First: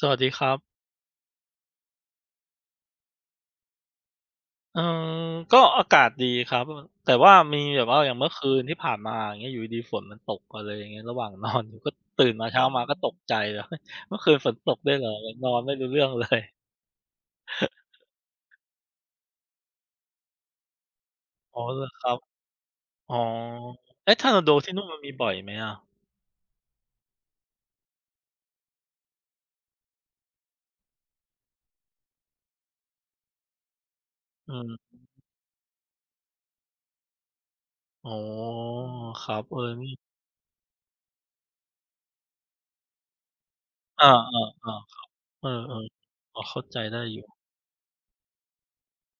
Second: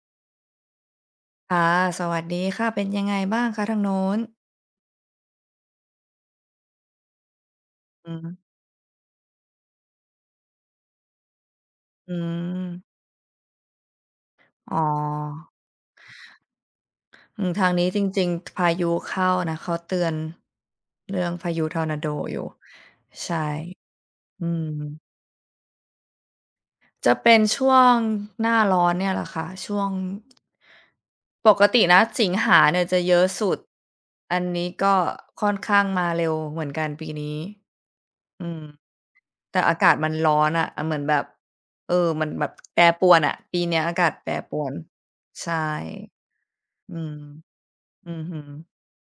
สวัสดีครับ ค่ะ สวัสดีค่ะ เป็นยังไงบ้างคะ? ทางนู้น เออ ก็อากาศดีครับ ว่า แต่ว่ามีแบบว่า ออย่าืงอเมืฮ่ึ อคืนที่ผ่านมา อย่างเงี้ยอยู่ดี ๆ ฝนมันตก อะไรเงี้ย ระหว่าง นอน อยู่ ก็ อืตื่นมาเช้ามาม ก็ตกใจเลย เฮ้ย เมื่อคืนฝนตอ๋กด้วยเหรอ? อะไร นอ อนไม่รู้เรื่อง เลย อืม ทางนี้จริง ๆ ท พายุเข้านะ เขาเตือนเรื่องพาอ๋ยุอ ทเหอรรอ์นาคโดรับ อยู่ อ๋อ ใช่ เอ๊ะ ทอร์นาอืโดที่นู่น มัม นมีบ่อยไหมอะ? จะเป็นช่วงหน้าร้อนเนี่ยล่ะค่ะ ช่วง ปกตินะสิงหาเนี่ยจะเยอะสุด อันอืนี้ ก็ม ค่อนข้างมาเร็วเหมือนกันปีนี้ อ๋อ อืม ครับ เแอต่อ อาไมกา่ ศมันร้อนอะ เหมือนแบบ เออ มันแบบแปรปรวนน่ะ ปีนี้อาเอกอ าศแปรปๆ รๆ ควรัน บ เอใชอ ่ ๆ พอเข้าใจอืได้ม อยู่ อือฮึ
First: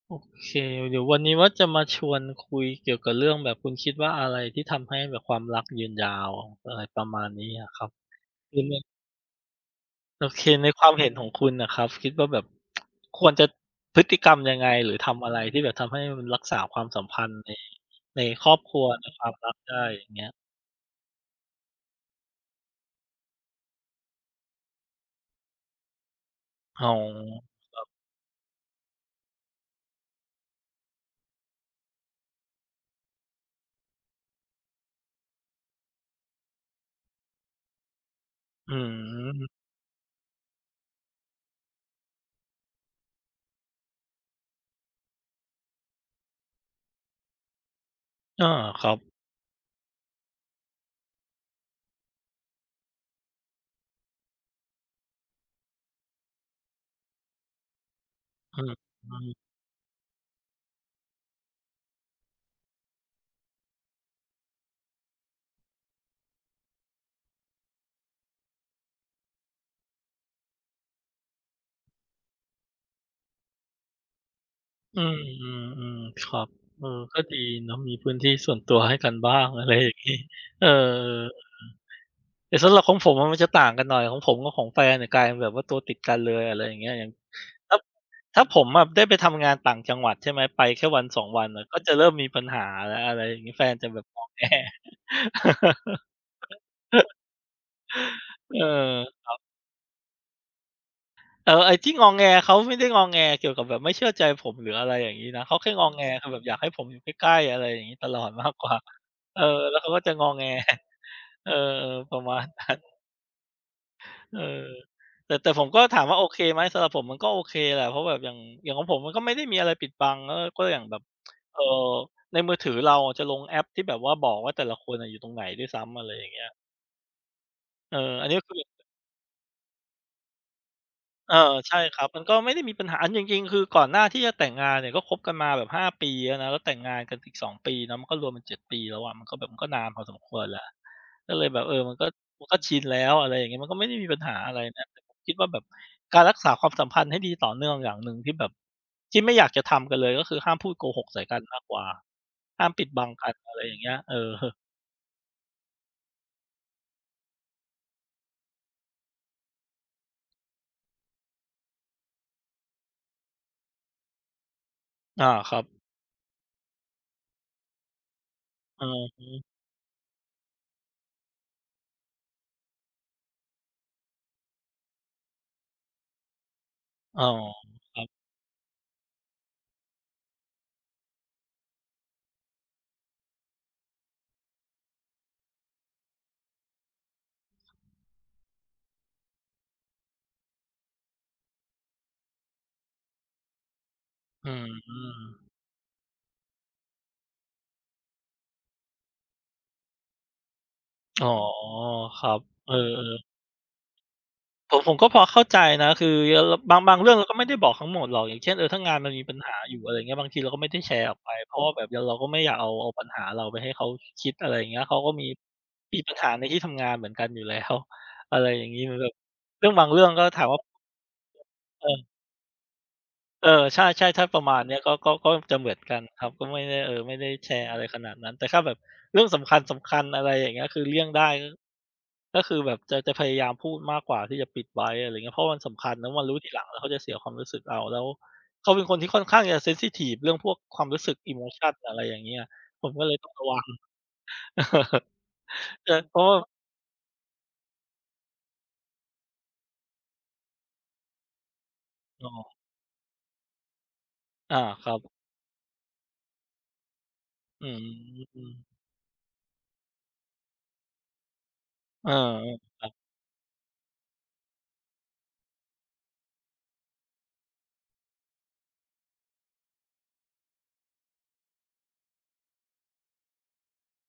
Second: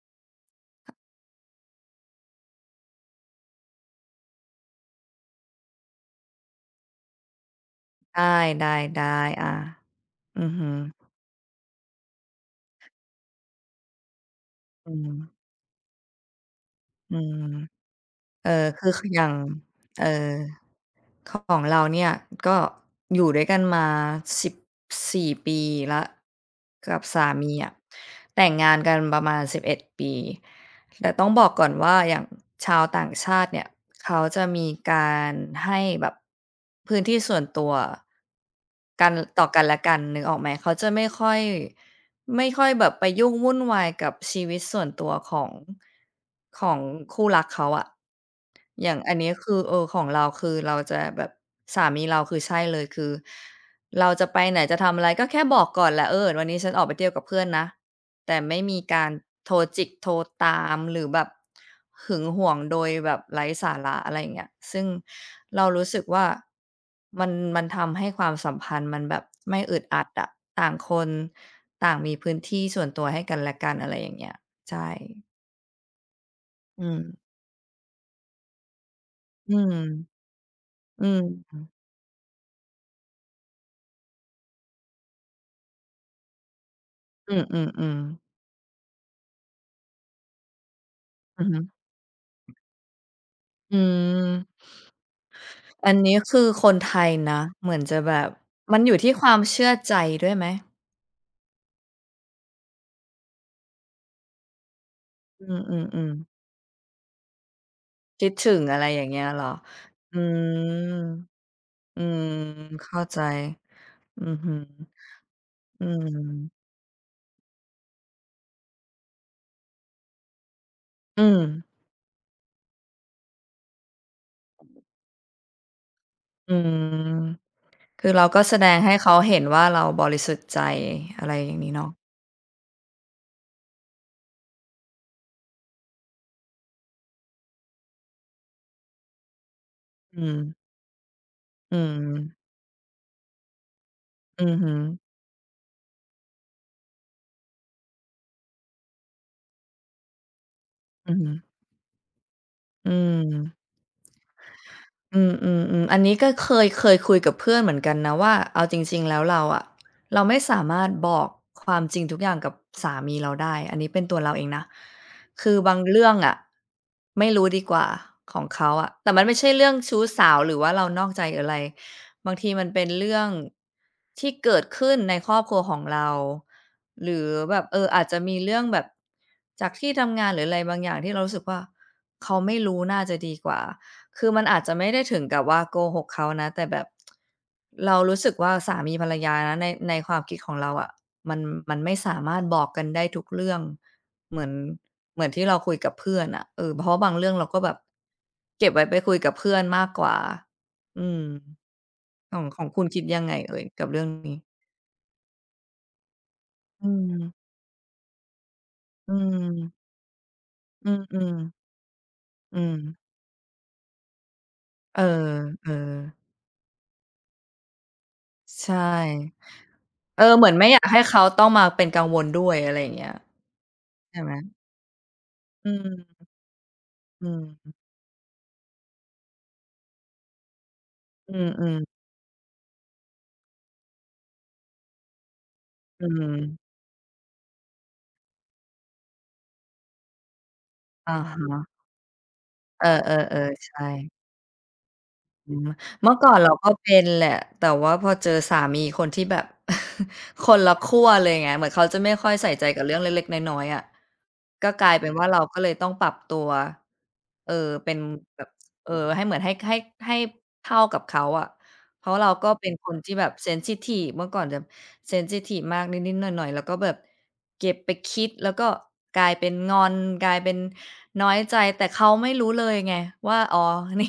โอเค เดี๋ยววันนี้ ว่าจะมาชวนคุยเกี่ยวกับเรื่องแบบคุณคิดว่า อะไรที่ทำให้แบบความรักยืนยาว อะไรประมาณนี้อะครับ ได้ คือมัน ๆ ๆ อา โออเค ือฮในึ ความเห็นของคุณน่ะครับ คิดว่าแบบ ควรจะพฤติกรรมยังไง? หอรืือทำอะม ไร? ที่แบบทำให้มันรักษาความสัมอพืันธ์ใน ม ในคเอ่รอบอ ครัคว ือ คในืออคยว่าาง มรักได้ อเยอ่่างเงี้ย อ ข ของเราเนี่ย ก็อยู่ด้วยกันมา 14 ปีแล้วอ๋อ กับสามีอะ ครับ แต่งงานกันประมาณ 11 ปี แต่ต้องบอกก่อนว่า อย่างชาวต่างชาติเนี่ย เขาจะมีการให้แบบพื้นที่ส่วนตัวอืกัน ตม ่อกันและกันนึกออกไหม เขาจะไม่ค่อย ไม่ค่อยแบบไปยุ่งวุ่นวายกับชีวิตส่วนตัวของ ของคู่รักเขาอะ อา คอรยั่าบ งอันนี้ คือ เออ ของเรา คือเราจะแบบ สามีเรา คือใช่เลย คือเราจะไปไหน จะทำอะไร ก็แค่บอกก่อนแหละ เออ วันนี้ฉันออกไปเที่ยวกับเพื่อนนะ แต่ไมอื่มีการม โทรจิก โทรตาม หรือแบบหึงหวง โดยแบบไร้สาระ อะไรอย่างเงี้ย ซึ่งเรารู้สึกว่ามัน มันทำให้ความสัมพันธ์ มันแบบไม่อึดอัดอะ ต่างคน ต่างมีพื้นที่ส่วนตัวให้กันและกัน อะไรอย่างเงี้ย ใช่ อืม ๆ ๆ ครับ อเอือ ม ก็ดีเนาะ มีพื้นที่ส่วนตัวให้กันบ้าง อือะไรม อย่างงี้ เออ อืม อือ แต่สำหรับของผมอะ มันจะต่างกันหน่อย ของผมกับของแฟนเนี่ย กลายเป็นแบบว่าตัวติดกันเลย อะไรอย่างเงี้ย อย่างอือ อถ้า ืม ๆ ถ้าผมอะ ได้ไปทำงานต่างจังหวัด ใช่ไหม ไปแค่วัน 2 วอืันอฮนึ ่ะ ก็จะเริ่มมีปัญหาแล้ว อะไรอย่างงี้ แฟอนืจะแบบงอ แง ม อันนี้ คือ คนไทยนะ เหมือนจะแบบ เออ มันอยู่ที่คควรัาบ มเชื่อใจด้วยไหม? แต่ว่าไอ้ที่งอแง เขาไม่ได้งอแงเกี่ยวกับแบบไม่เชื่อใจผม หรืออะไรอย่างงี้นะ อืเขาแค่งอแง ม ๆ ๆ คือแบบอยากให้ผมอยู่ใกล้ ๆ อะไรอย่างงี้ ตลอคิดดมถาึกง กว่า อะไรอย่างเงี้ยเเอหรอ อ? แล้วเขาก็จะ อืงอแง ม เออ อืประม มาณ นั้น เข้าใจ อืเอออ ฮึ แต่ แต่ผมก็อืถามว่าโอเคม ไหม สำหรับผมมันก็โอเคแหละ เพราะแบบ อย่าง อย่างของผม มันก็ไม่ได้มีอะไรปิดบัง เออ ก็อย่างแบบ อืเอ่อ ม ในมือถือเราจะลงแอปที่แบบว่าบอกว่า แต่ละคนอะอยู่ตรงไหนด้วยซ้ำ อะไรอย่างเงี้ย อืม เออ คือเราอันนี้ก็คแสือ ดงให้เขาเห็นว่า เราบริสุทธิ์ใจ อะไรเออ อย่างงี้ใช่เนาะ ครับ มันก็ไม่ได้มีปัญหา อันจริง ๆ คือก่อนหน้าที่จะแต่งงานเนี่ย ก็คบกันมาแบบ 5 ปีแล้วนะ แล้วแต่งงานกันอีก 2 ปีนะ มันก็รวมกัน 7 ปีแล้วอะ มันก็แบบมันก็นานพอสอมืควรเม ลย ก็เลยแบบ เออือ มันก็ ม มันก็ชินแล้ว อะไรอย่างเงี้ย มันก็ไม่ได้มีปัญหาอือะอไรฮึ นะ คิดว่าแบบการรักษาความสัมพันธ์ให้ดีต่อเนื่องอย่างหนึ่งที่แบบ ที่ไม่อยากจะทำกันเลย ก็คือห้ามพูดโกหกอืใอส่ฮึ กันมากกว่า ห้ามปิอดืบังกัน อม ะไรอย่างเงี้ย เออ อืม ๆ ๆ อันนี้ก็ เคย เคยคุยกับเพื่อนเหมือนกันนะว่า เอาจริง ๆ แล้วเราอะ เราไม่สามารถบอกความจริงทุกอย่างกับสามีเราได้ อันนี้เป็นตัวเราเองนะ อา คคืรอับ บางเรื่องอะ ไม่รู้ดีกว่า ของเขาออะะ แต่มฮันไม่ะ ใช่เรื่องชู้สาว หรือว่าเรานอกใจอะไร บางทีมันเป็นเรื่องที่เกิดขึ้นในครอบครัวของเรา หรอื๋อ อแบบ เออ ครอัาจบ จะมีเรื่องแบบจากที่ทำงาน หรืออะไรบางอย่าง ที่เรารู้สึกว่า เขาไม่รู้น่าจะดีกว่า คือมันอาจจะไม่ได้ถึงกับว่า โกหกเขานะ แต่แบบ เรารู้สึกว่า สามีภรรยานะ ใน ในความคิดของเราอะ มัน มันไม่สามารถบอกกันได้ทุกเรื่อง เหมือือน เหมือนม ที่เราคุยกับเพื่อนอะ เออ เพราะว่าบางเรื่องเรา ก็แบบเก็บไว้ไปคุยกับเพื่อนมากกว่า อือม ๋อ ครัขบ อง ขอเงออ คุณคิดยัๆ งไงเอ่ยกับเรื่องนี้? ผม ผมก็พอเข้าใจนะ คือเยอ เลอ บาง อืบางเรื่องเรากม ็ไม่ได้บอกทั้งหมดหรอก อย่างเช่น เออ ถ้างานมอัืนมีปัญหาม อยู่ อะไรเงี้ย บางทีเราก็ไม่ได้อแืชร์ออกไป ม เพๆ ราะว่าแบบเดี๋ยว เราก็ไม่อยอากืเอา เอาม ปัญหาเราไปให้เขาคิด อะไรเงี้ย เขเาออ ก็มี เออ มีปัญหาในที่ทำงานเหมือนกันอยู่แล้ว อะไรอย่ใชาง่ งี้ เหมือนแบบเรื่องบางเรื่องเอก็ อ ถเาหมืมอวน่า ไม่อยากให้เขาต้องมาเปเอ็นอ กังวล ด้วย อะไรอย่างเงี้ย เออ ใช่ ใชๆ ่ถ้าไหม? ประมาณเนี้ย ก็ ก็ ก็จะเหอมืือนม กันครับ ก็ไม่ได้ เออ ไม่ไอดื้ม แชร์อะไรขนาดนั้น แต่ถ้าแบบเรื่องสำคัญ ๆ อะไรอย่างเงี้ย คือเลี่ยงได้อืก็ ม ๆ ก็คือแบบจะ จะพยายามพูดมากกว่าที่จะปิด ไว้ อะไรเงี้ย เพราะมันสำคัญ อแืล้วมารู้ทีหม ลังแล้วเขาจะเสียความรู้สึกเอา แล้วเขาเป็นคนที่ค่อนข้าง จะ เซนซิทิฟ เรื่องพวกความรู้สอึะก อีฮโมชะ ัน อะไรอย่างเงี้ย เอผอ มก็เลยต้องระวๆ ัง ๆ ใช่ อืม เจอ เมืเ่พอรากะ่วอ่านแบบ เราก็เป็น แหละ แต่ว่าพอเจอสามี คนที่แบบ คนละขั้วเลยไง เหมือนเขาจะไม่อค๋่อยใส่อ ใจกับเรื่องเล็ก ๆ น้อย ๆ อะ อ่า ก็กคลรัายบ เป็นว่า เราก็เลยต้องปรับตัว เออ อืเป็นแบบ ม เออ ให้เหมือน ให้ ให้ ให้เท่ากับเขาอะ เพเอราอ ะว่าเราก็เป็นครัคบ นที่แบบ เซนซิทิฟ เมื่อก่อนจะ เซนซิทิฟ มาก นิด ๆ หน่อย ๆ เราก็แบบเก็บไปคิด แล้วก็กลายเป็นงอน กลายเป็นน้อยใจ แต่เขาไม่รู้เลยไงว่า อ๋อ นี่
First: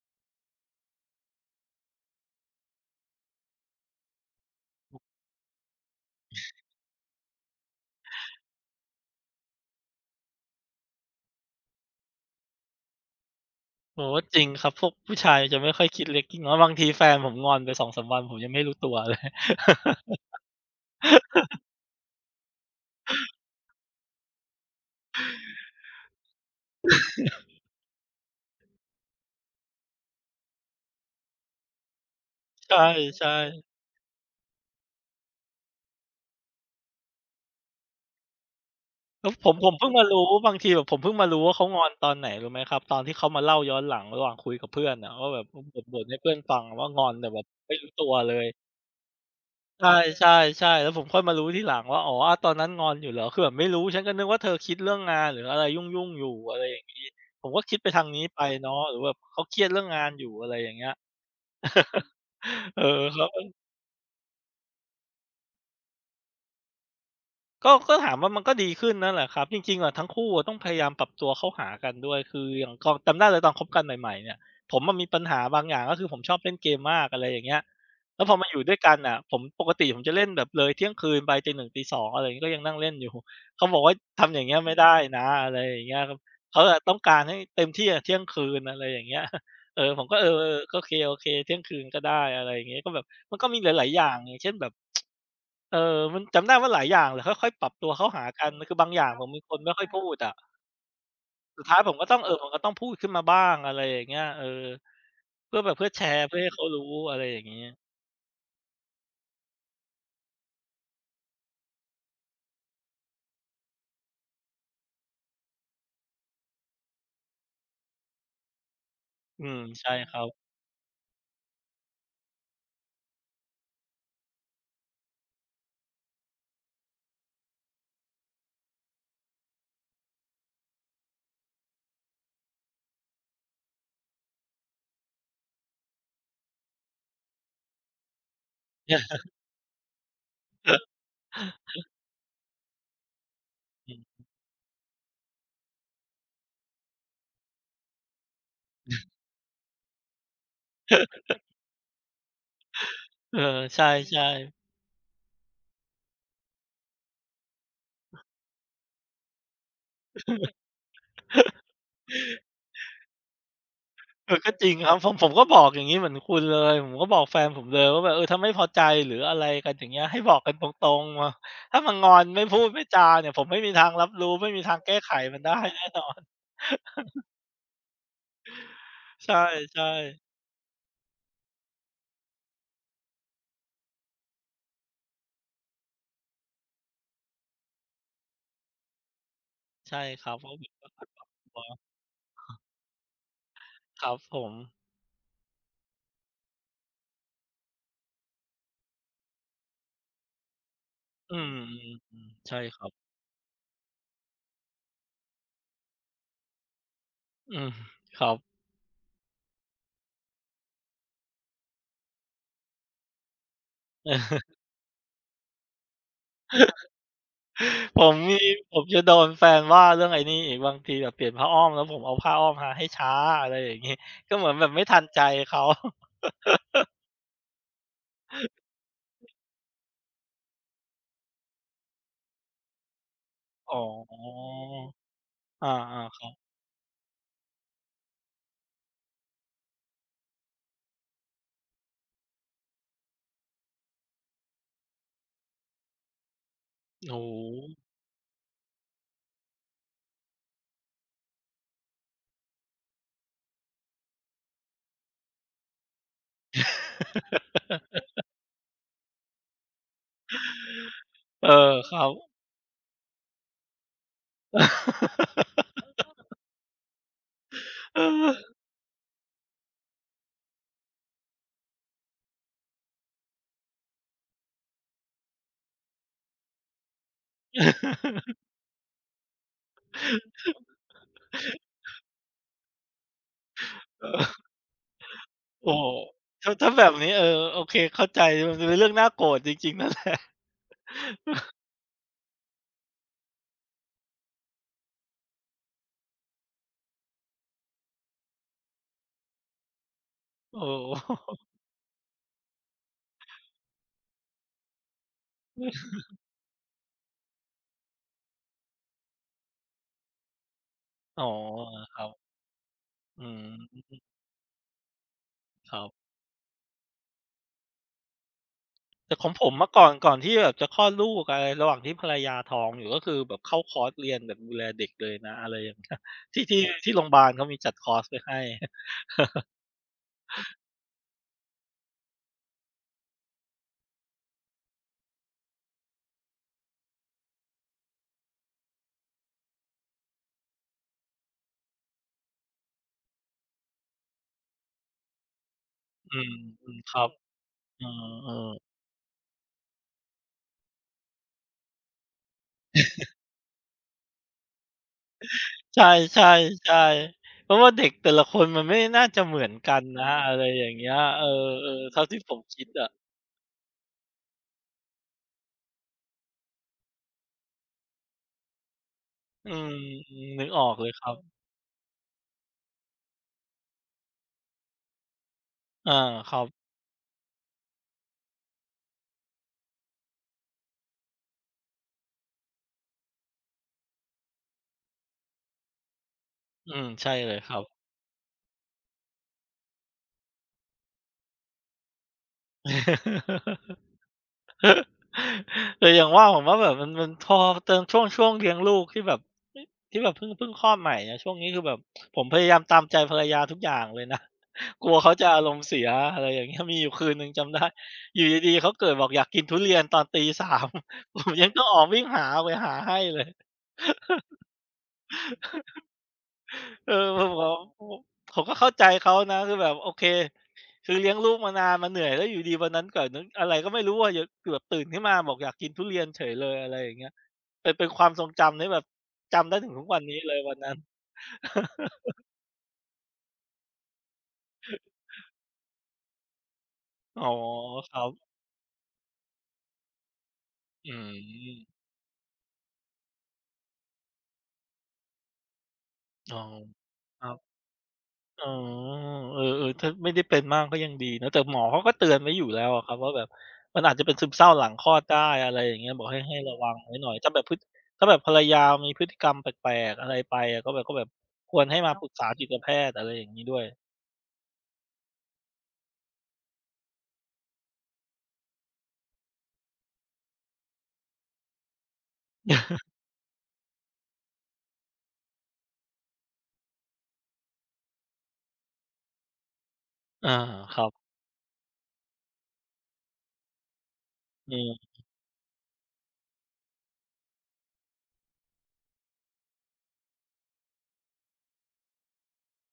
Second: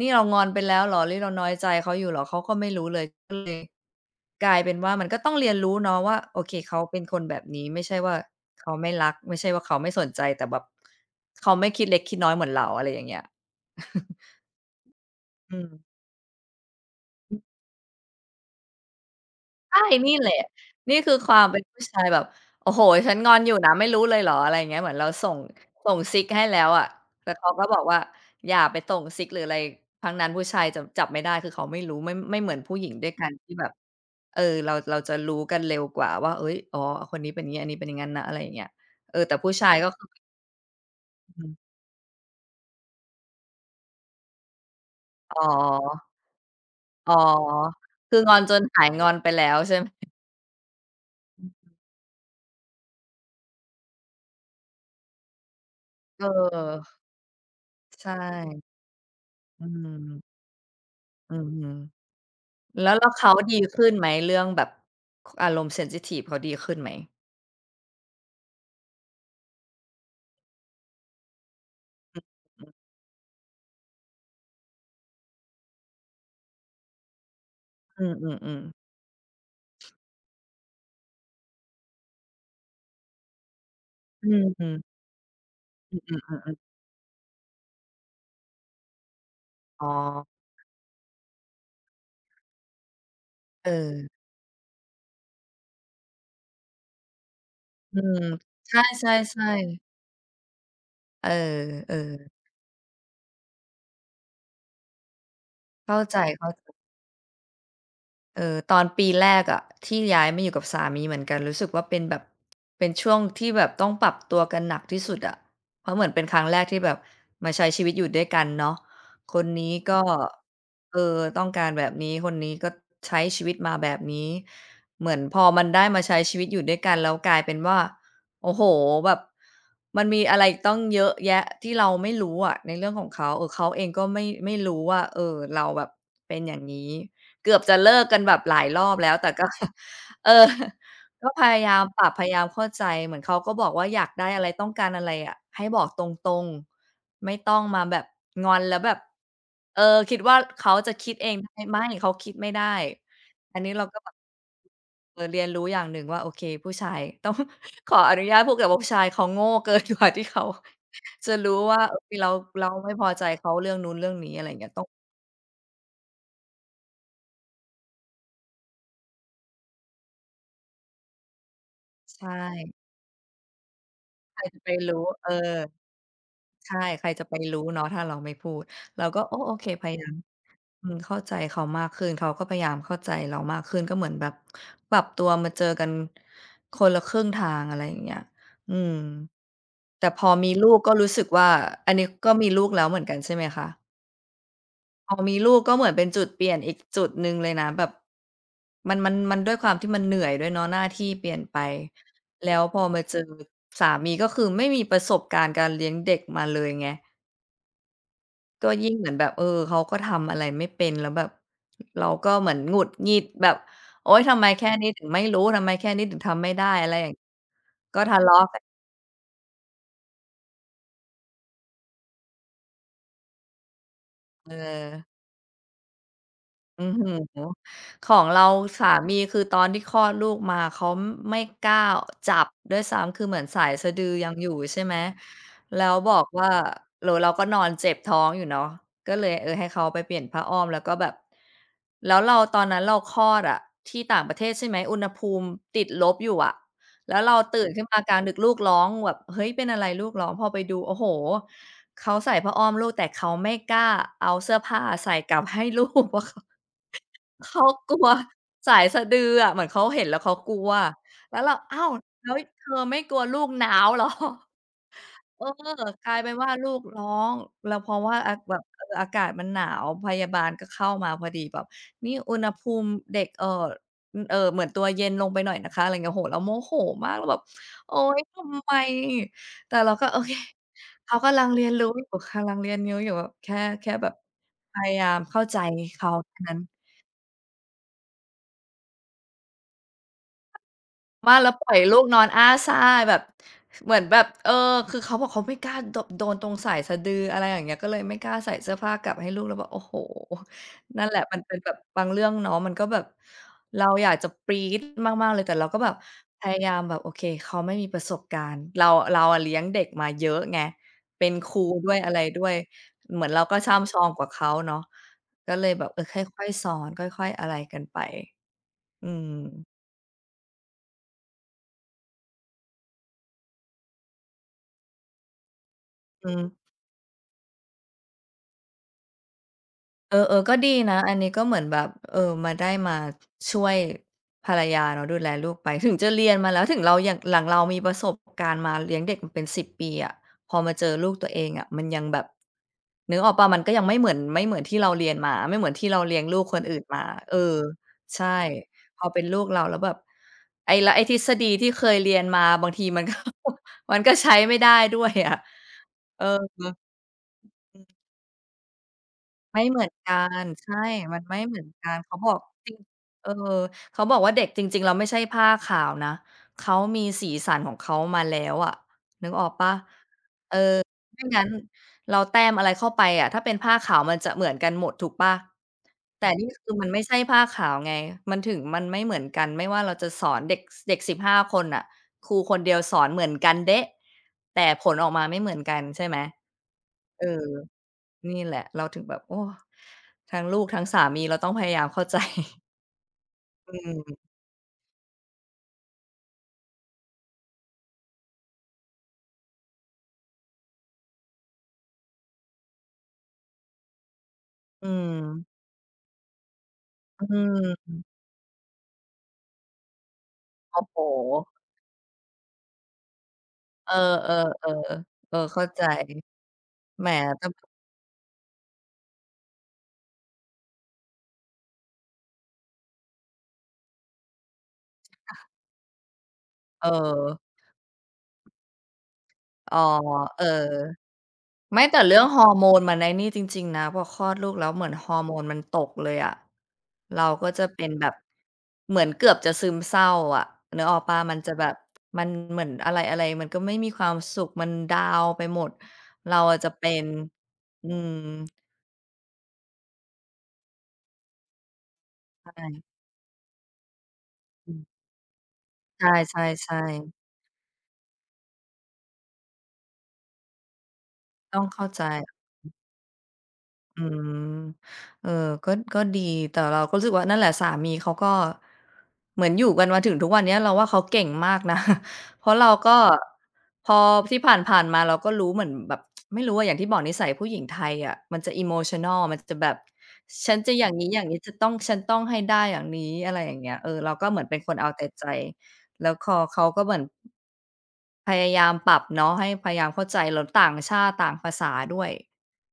นี่เรางอนไปแล้วเหรอ นี่ เราน้อยใจเขาอยู่เหรอ เขาก็ไม่รู้เลย ก็เลยกลายเป็นว่า มันก็ต้องเรียนรู้เนาะว่า โอเค เขาเป็นคนแบบนี้ ไม่ใช่ว่า เขาไม่รัก ไม่ใช่ว่าเขาไม่สนใจ แต่แบบ เขาไม่คิดเล็กคิดน้อยเหมือนเรา อะไรอย่างเงี้ย โอ้โฮ จริงครับ พวกผู้ชายอจืะไม่ม ค่อยคิดเล็กคิดน้อย บางทีแฟนผอมืม งอนไป 2-3 วัน ผมยังไม่รู้ตัวเลย ใช่ นี่แหละ นี่คือความเป็นผู้ชายแบบ โอ้โฮ ฉันงอนอยู่นะ ไม่รู้เลยเหรอ? อะไรเงี้ย เหมือนเราส่ง ส่งซิกให้แล้วอะ แต่เขาก็บอกว่า อย่าไปส่งซิกหรืออะไรทั้งนั้น ผู้ชายจะจับไม่ได้ คือเขาไม่รู้ ไม่ ม ไม่เหมือนใผู้หญิงด้วยกชัน่ ที่ๆ แบบ เออ เรา เราจะรู้กันเร็วกว่าว่า เฮ้ย อ๋อ คนนี้เป็นงี้ ไอ้นี้เป็นอย่างงั้นนะ อะไรอย่างเงี้ย เออ เออ แต่ผผู้ม ชผามยเพกิ็ ่งมารู้ บางทีแบบผมเพิ่งมารู้อืว่า ม เขางอน ตอนไหนรู้ไหมครับ? ตอนที่เขามาเล่าย้อนหลังระหว่างคุยกับเพื่อนน่ะ ว่าอแ๋บบ เออ บ่น อ ๆ ให้เพื่อนฟังว่า งออน ๋อ แต่แบบไม่รู้ตัควือเลงอนย จนหายงอนไปแล้ว ใช่ไใหม? ช่ ๆ ๆ แล้วผมค่อยมารู้ทีหลังว่า อ๋อ อะ ตอนนั้นงอนอยู่เหรอ? คือแบบไม่รู้ ฉันก็นึกว่า เธอคิดเรื่องงานหรืออะไรยุ่ง ๆ เออยูอ ่ อะไรอย่างงี้ ผมก็คิดไปทาช ใชง่ นี้ไปเนาะ หรือแบบเขาเครอีืยดเรื่องงานม อยู่ อะไรอย่างเงี้ย อือฮึ เออ แล้ว แล้วเขเขาาก็ ดีขึ้นไหม? เรื่องแบบ อารมณ์ เซนซิทิฟ เขาดีขึ้นไหม? ก็ ก็ถามว่า มันก็ดีขึ้นนั่นแหละครับ จริง ๆ อะทั้งคู่อะต้องพยายามปรับตัวเข้าหากันด้วย คืออย่างตอน จำได้เลยตอนคบกันใหม่ ๆ เนี่ย ผมอะมีปัญหาบางอย่าง ก็คือผมชอบเล่นเกมมาก อะไรอย่างเงี้ย อืแล้วพอมาอยูอ ่ๆ ด้ๆ วยกันอะ ผม ปกติผมจะเล่นแบบเลยเที่ยงคืนไป ตี 1 ตี 2 อะไรอย่างเงี้ย ก็ยังนั่งเล่นอยู่ เขาบอกว่า ทอำอย่างเงืี้ยไม่ม ได้นะ อะไรอย่างเงอีื้ยครัอ บ ๆ เๆ ขๆ าอะต้องการให้เต็มที่อะเที่ยงคืน อะไรอย่างเงี้ย เออ๋อ ผมก็ เออ อ ๆ ก็โอเค ๆ เที่ยงคืนก็ได้ อะไรอย่างเงี้ย ก็แบบ มันก็มีหลาย ๆ อยเออ ่าง อย่างเช่น แบบ เออ มันจำได้ว่าหลายอย่างเลยค่อย ๆ ปรับตัวอืเข้าหม ากัน คใชือบางอย่างผมเป็น่ คนไมๆ ่ๆ ค่อยพูดอะ เออ สุดท้ายเผออ มก็ต้อง เอ่อ ผมก็ต้องพูดขึ้นมาบ้าง อะไรอย่างเงี้ย เออ เพื่อแบบ เพื่เอข้แาชใจ ร์ เพื่อให้เขาๆ รู้ อะไรอย่างงี้ เออ ตอนปีแรกอะ ที่ย้ายมาอยู่กับสามีเหมือนกัน รู้สึกว่าเป็นแบบ เป็นช่วงที่แบบต้องปรับตัวกันหนักที่สุดอะ เพราะเหมือนเป็นครั้งแรกที่แบบมาใช้ชีวิตอยู่ด้วยกันเนาะ คอืนม นี้ใช่ก็ ครับ เออ ต้องการแบบนี้ คนนี้ก็ใช้ชีวิตมาแบบนี้ เหมือนพอมันได้มาใช้ชีวิตอยู่ด้วยกัน แล้วกลายเป็นว่า โอ้โฮ แบบ มันมีอะไรตั้งเยอะแยะที่เราไม่รู้อะ ในเรื่องของเขา เออ เขาเองก็ไม่ ไม่รู้ว่า เออ เราแบบเป็นอย่างงี้ เกือบจะเลิกกันแบบหลายรอบแล้ว แต่ ก็ เออ ก็พยายามปรับพยายามเข้าใจ เหมือนเขาก็บอกว่าออยากได้ืม อะไร ต้องการอะไรอะ ให้บอกตรง ๆ ไม่ต้องมาแบบ งอนแล้วแบบ เออ คิดว่าเขาจะคิดเองได้ ไม่ เขาคิดไม่ได้เออ อันนี้ใเชราก็แบบ ่ ๆ เออ เรียนรู้อย่างหนึ่งว่าโอเค ผู้ชาย ต้อง ขออนุญาตพูดก่อนว่า ผู้ชายเขาโง่ เกินกว่าที่เขา จะรู้ว่า โอเค เรา เราไม่พอใจเขาเรื่องนู้นเรื่องนีเ้ ออ อะไรก็อย่างเจงี้ริย งต้อง ครับ ผม ผมก็บอกอย่างงี้เหมือนคุณเลย ผมก็บอกแฟนผมเลยว่าแบบ เออ ถ้าไม่พอใจ หรืออะไรกันอย่างเงี้ย ให้บอกกันตรง ๆ มา ถ้ามางอใชนไม่พู่ ดไม่จาเนี่ย ผมไม่มีทางรับรู้ ใครไม่จมะีไทปางแกรู้้ ไขเออ มันได้ แน่นอน ใช่ ใครจะไปรู้เนาะ ถ้าเราไม่พูดเราก็ ใชโอ่ ้ โอเค ใชพยายาม ่ อืม เข้าใจเขามากขึ้น เขาก็พยายามเข้าใจเรามากขึ้น ก็เหมือนแบบปรับตัวมาเจอกันคนละครึ่งทาง อะไรอย่างเงี้ย อืม ใช่แต่พคอรับ มีลูกก็รู้สึกว่า อันนี้ก็มีลูกแล้วเหมือนกันใช่ไหมคะ? ครับผม พอมีลูกก็เหมือนเป็นจุดเปลี่ยนอีกจุดหนึ่งเลยนะ แบบ มัน มัน มันด้วยความที่มันเหนื่อยด้วยเนาะ หน้าที่เปลีอ่ืยนม ไป แลใช่้วพครอับ มาเจอสามี ก็คือไม่มีประสบการณ์การเลี้ยงเด็กมาเลยไง อืม ครับ ก็ยิ่งเหมือนแบบ เออ เขาก็ทำอะไรไม่เป็น แล้วแบบเราก็เหมือนหงุดหงิดแบบ โอ๊ย! ทำไมแค่นี้ถึงไม่รู้ ทำไมแค่นี้ถึงทำไม่ได้ อะไรอย่าง กผ็ทมะเลมาี ะกัน ผมจะโดนแฟนว่า เรื่องไอ้นี่อีก บางทีแบบเปลี่ยนผ้าอ้อม แล้วผมเอาผ้าอ้อมมาให้ช้า อะไรอย่างงี้ ก็เหมือนแบบไม่ทันเออ ใจเขา โอ้โฮ ของเราสามี คือตอนที่คลอดลูกมา เขาไม่กล้าจับด้วยซ้ำ คือเหมือนสายอ๋อ สะดือยังอยู่ ใช่ไหม อา แล้วบๆ อคกรับ ว่า หรือเราก็นอนเจ็บท้องอยู่เนาะ ก็เลย เออ ให้เขาไปเปลี่ยนผ้าอ้อม แล้วก็แบบ แล้วเราตอนนั้นเราคลอดอะที่ต่างประเทศ ใช่ไหม อุณหภูมิติดลบอยู่อะ แโลอ้ว้เราตื่นโฮ ขึ้นมากลางดึก ลูกร้องแบบ เฮ้ย! เป็นอะไรลูกร้อง พอไปดู โอ้โฮ เขาใส่ผ้าอ้อมลูก แต่เขาไม่กล้าเอาเสื้อผ้าใส่ กลับให้ลูกอะค่ะ เขากลัวสายสะดืออะ เหมือนเขาเห็น แล้วเขากลัว แล้วเอเรอ า อ้าว! ครัแลบ ้วเธอไม่กลัวลูกหนาวเหรอ เออ กลายเป็นว่าลูกร้อง แล้วเพราเะว่า อา ออ แบบ เออ อากาศมันหนาว พยาบาลก็เข้ามาพอดี บอกนี่อุณหภูมิเด็ก เอ่อ เอ่อ เหมือนตัวเย็นลงไปหน่อยนะคะ ไรเงี้ย โอ้โฮ เราโมโหมาก เราแบบ โอ๊ย ทำไม แต่เราก็โอเค เขากำลังเรียนรู้อยู่ กำลังเรียนรู้อยู่ แค่ แค่แบบเออ พยายามเข้าใจโอ้โฮ เขา แค่ถ้นา ั้ถ้น าแบบนี้ เออ โอเค เข้าใจ มันเป็นเรื่องน่าโกรธจริง ๆ นั่นแหละ บ้า แล้วปล่อยลูกนอนอ้าซ่าแบบเหมือนแบบ เออ คือเขาบอกเขาไม่กล้า โด โดนตรงสายสะดือ อะไรอย่างเงี้ย ก็เลยไม่กล้าใส่เสื้อผ้ากลับให้ลูก เราแบบ โอ้โฮ โอ้โฮ นั่นแหละมันเป็นแบบบางเรื่องเนาะ มันก็แบบเราอยากจะปรี๊ดมาก ๆ เลย แต่เราก็แบบพยายามแบบ โอเค เขาไม่มีประสบการณ์ เรา เราอะเลี้ยงเด็กมาเยอะไง อ๋เปอ ็นครูเออ ด้วคย รัอะบ ไรด้วย อเหืมือนเราก็ช่ำชม องกว่าเขาเนาะ ก็เลยครแับบ บ เออ ค่อย ๆ สอน ค่อย ๆ อะไรกันไป อืแต่ของผมเมม ื่อก่อน ก่อนที่แบบจะคลอดลูกอะไร ระหว่างที่ภรรยาท้องอยู่ ก็คือแบบเข้าคอร์สเรียนแบบดูแลเด็กเลยนะ อะไรอย่างเงี้ย อืที่ ทม ี่ ที่โรงพยาบาลเขามีจัดคอร์สไว้ให้ เออ ๆ ก็ดีนะ อันนี้ ก็เหมือนแบบ เออ มาได้มาช่วยภรรยา แล้วดูแลลูกไป ถึงจะเรียนมาแล้ว ถึงเรา หลังเรามีประสบการณ์มาเลี้ยงเด็กเป็น 10 ปีอะ พอมาเจอลูกตัวเองอะ มันยังแบบ นึกออกเปล่า มันก็ยัง ไม่เหมือน ไม่เหมือนที่เราเรียนมา ไม่เหมือนที่เราเอลีื้ยงม ลูกคนอื่นๆ คมรา ับ เออ เอใช่ อ ๆ พอเป็นลูกเราแล้วแบบ ไอ้ แล้วไอ้ทฤษฎีที่เคยเรียนมาบางที มันก็ มันก็ใช้ไม่ได้ด้วยอะ ใชเออ ่ ๆ ๆ เพราะว่าเด็กแต่ละคนมันไม่น่าจะเหมือนไม่กัเหมนือนนะ กัอะไรน อย่ใชาง่ เงี้ย มเัอนอ ไม่เหมือนกๆ ัเทน ่าเขทีา่บผอก มคิดอะ เออ เขาบอกว่า เด็กจริง ๆ แล้วไม่ใช่ผ้าขาวนะ เขามีสีสันของเขามาแล้วอะ นึกอออืกเปลม ่า? นึกเออ ออกเลยครับ ไม่งั้นเราแต้มอะไรเข้าไปอะ ถ้าเป็นผ้าขาว มันจะเหมือนกันหมดถูกเปล่า? อา แต่ครันีบ ่คือ มันไม่ใช่ผ้าขาวไง มันถึงมันไม่เหมือนกัน ไม่ว่าเราจะสอนเด็ก เด็ก 15 คนน่ะ ครูคนเดียวสอนเหมือนกันเด๊ะ แต่ผลออกมาไม่เหมือนกัน ใช่ไหม อืม ใช่เอเลยอ ครับ นี่แหละเราถึงแบบ โอ้ ทั้งลูกทั้งสามีเราต้องพยายาม เข้าใจ อืม แต่อย่างว่า ผมว่าแบบ มัน มันพอเติม ช่วง ช่วงเลี้ยงลูก ที่แบบ เอ๊ะ ที่แบบ เพิ่ง เพิ่งคลอดใหม่อะ ช่วงนี้คือแบบผมพยายามตามใจภรรยาทุกอย่างเลยนะ อกืลัวเขาจะอาม รมณ์เสีย อะไรอย่างเงี้ย มีอยู่คืนหอนึ่งืจำได้ ม อยู่ดี ๆ เขาเกิดบอก อยากกินทุเรียน ตอน 03:00 โอ้โผมยฮ ังต้องออกวิ่งหาไปหาให้เลย เออ ๆ ๆ เออ เข้าใจ เออ แหม มันบแต่ อก ผมก็เข้าใจเขานะ คือแบบ โอเค คือเลี้ยงลูกมานานมันเหนื่อย แล้วอยู่ดี ๆ วันนั้นก่อน นึกอะไรก็ไม่รู้อะ ยังเกือบตื่นขึ้นมาบคอ่กอะ ยากกินทุเรียนเฉยเลย อะไรอย่างเงี้ย เออ เป็น เป็นความทรงจำที่แบบจำได้ถึงอ๋อ ทุกวันนี้เลย เออ วันนั้น ไม่ แต่เรื่องฮอร์โมน มันไอ้นี่จริง ๆ นะ พอคลอดลูกแล้ว เหมือนฮอร์โมนมันตกเลยอะ เอรา๋อ ก็จะเป็คนรัแบบ บ เหมือนเกือบจะซึมเศร้าอะ นึอกืออกเปล่า มันจะแบม บมันเหมือนอะไร ๆ ก็ไม่มีความสุข มันดาวน์ไปหมด เรอ๋าอ อะจะเป็น ครับ อือ๋อ ม เออ ๆ ถ้าไม่ได้เป็นมาก ก็ยังดีเนาะ แต่หมอเขาก็เตือนไว้อยู่แใลช้ว่ อะครับว่า แบบมันอาจจะเป็นซึมเศร้าหลัองคืม ลอดได้ อะไรอย่างเงี้ย บใอก ให้ ใหช้ ระวัง่ ไว้หๆ นๆ ่อย ถ้าแบบ พฤติ ถ้าแบบภรรยามีพฤติกรรมแปลก ๆ อะไรไปอะ ก็แบบ ก็แบบคต้วองรใหเ้ข้ามาใจ ปรึกษาจิตแพทย์ อะไรอย่างงี้ด้วย อืม เออ ก็ ก็ดี แต่เราก็รู้สึกว่า นั่นแหละ สามีเขาก็เหมือนอยู่กันมาถึงทุกวันเนี้ยเราว่า เขาเก่งมากนะ เพราะเราก็ พอที่ผ่าน ๆ มาเราก็รู้เหมือนแบบ ไม่รู้อะ อย่างที่บอกนิสัยผู้หญิงไทยอะ มันจะ Emotional มันจะแบบอา ฉันจะครอยั่าบ งงี้ ๆ จะต้อง ฉันต้องให้ได้อย่างนี้ อะไรอย่างเงี้ย เออ เราก็เหมือนอืเป็นคม นเอาแต่ใจ แล้วคอเขาก็เหมือน พยายามปรับเนาะ ให้ พยายามเข้าใจ แล้วต่างชาติต่างภาษาด้วย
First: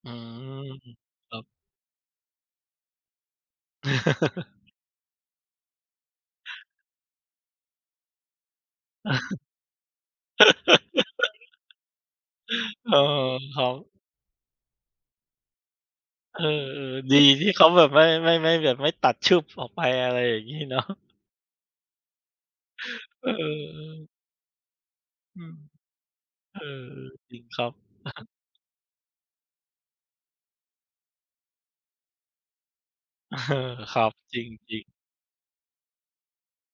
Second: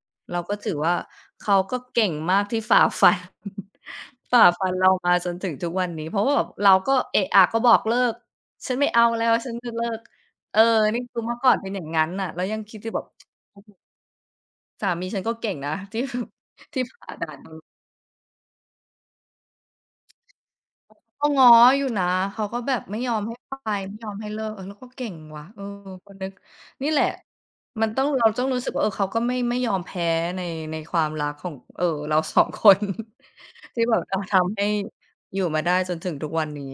อืเราก็ถม ือว่า ครับ เขาก็เก่งมากที่ฝ่าฟัน ฝ่าฟันเรามาจนถึงทุกวันนี้ เพราะว่าแบบเราก็เอะอะก็บอกเลิก ฉันไม่เอาแล้ว ฉันจะเลิก เออ นี่คือเมื่อก่อนเป็นอย่างงั้นน่ะ เรายังคิดอเยูอ่อ แบบ โอค้รัโฮ บ สามีฉันก็เก่งนะ ที่แบบ เออ ที่ฝ่ๆ าดีด่านที่มา เขาแบบ ไม่ ไม่ ไม่แบบไม่ตัดฉึบออกไป อะไรอย่างงี้เนาะ ก็ง้ออยู่นะ เขาก็แบบไม่ยอมก็ ให้เอไป ไอ ม่ๆ ยอมให้เลิก เราก็เก่งอวื่ะ ม เออ ก็นึกเออ นี่แหละ จริงครับ มันต้อง เราต้องรู้สึกว่า เออ เขาก็ ไม่ ไม่ยอมแพ้ ใน ในความรักของ เออ เรา 2 คน เออ ที่แคบรบับ จะทจรำให้ิง ๆ อยู่มาได้จนถึงทุกวันนี้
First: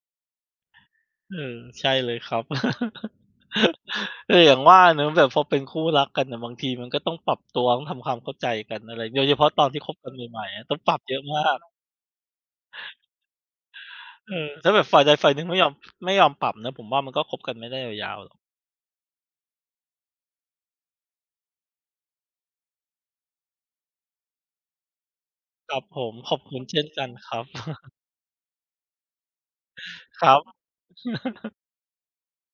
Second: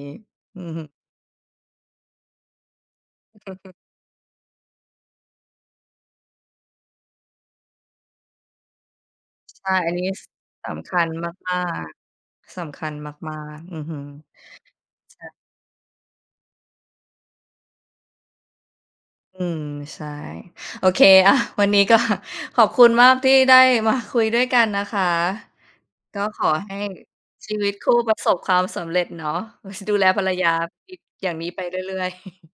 อืม เออ ใช่เลยครับ เออ ๆ แต่อย่างว่าเนาะ แบบพอเป็นคู่รักกันอะ บางทีมันก็ต้องปรับตัว ต้องทำความเข้าใจกันอะไร โดยเฉพาะตอใชน่ ที่คอันบนี้ กันใส หม่ ๆ อะ สต้องปำครับัญเยอะมามก าก ๆ สำคัญมาก ๆ อือฮึ เออ แล้วแบบฝ่ายใดใชฝ่ ่ายหนึ่ง ไม่ยอม ไม่ยอมปรับนะ ผมว่ามันก็คบกันไม่ได้ยาว ๆ หรอก อืม ใช่ โอเค อา วันนี้ก็ ขอบคุณมากที่ได้มาคุยด้วยกันนะคะ ครับผม ก็ขอขบอคุณใหเช้่นกันครับ ชีวิตคู่ประสบความสำเร็จเนาะ ส ดูแลภครรรับ ยา อย่างนี้ไปเรื่อย ๆ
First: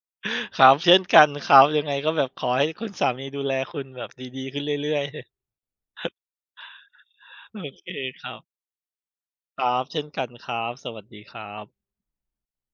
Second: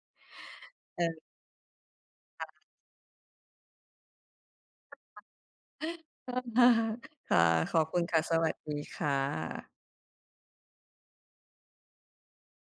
ครับ เช่เนกออ ันครับ ยังไงก็แบบขค่ะ อให้คุณสามีดูแลคุณแบบดี ๆ ขึ้นเรื่อย ๆ [unintelligible] เพิ่มฮา ค่ะ โอขเอคบคุณค่คะ รัสบ วัสดีค่คระ ับ เช่นกันครับ สวัสดีครับ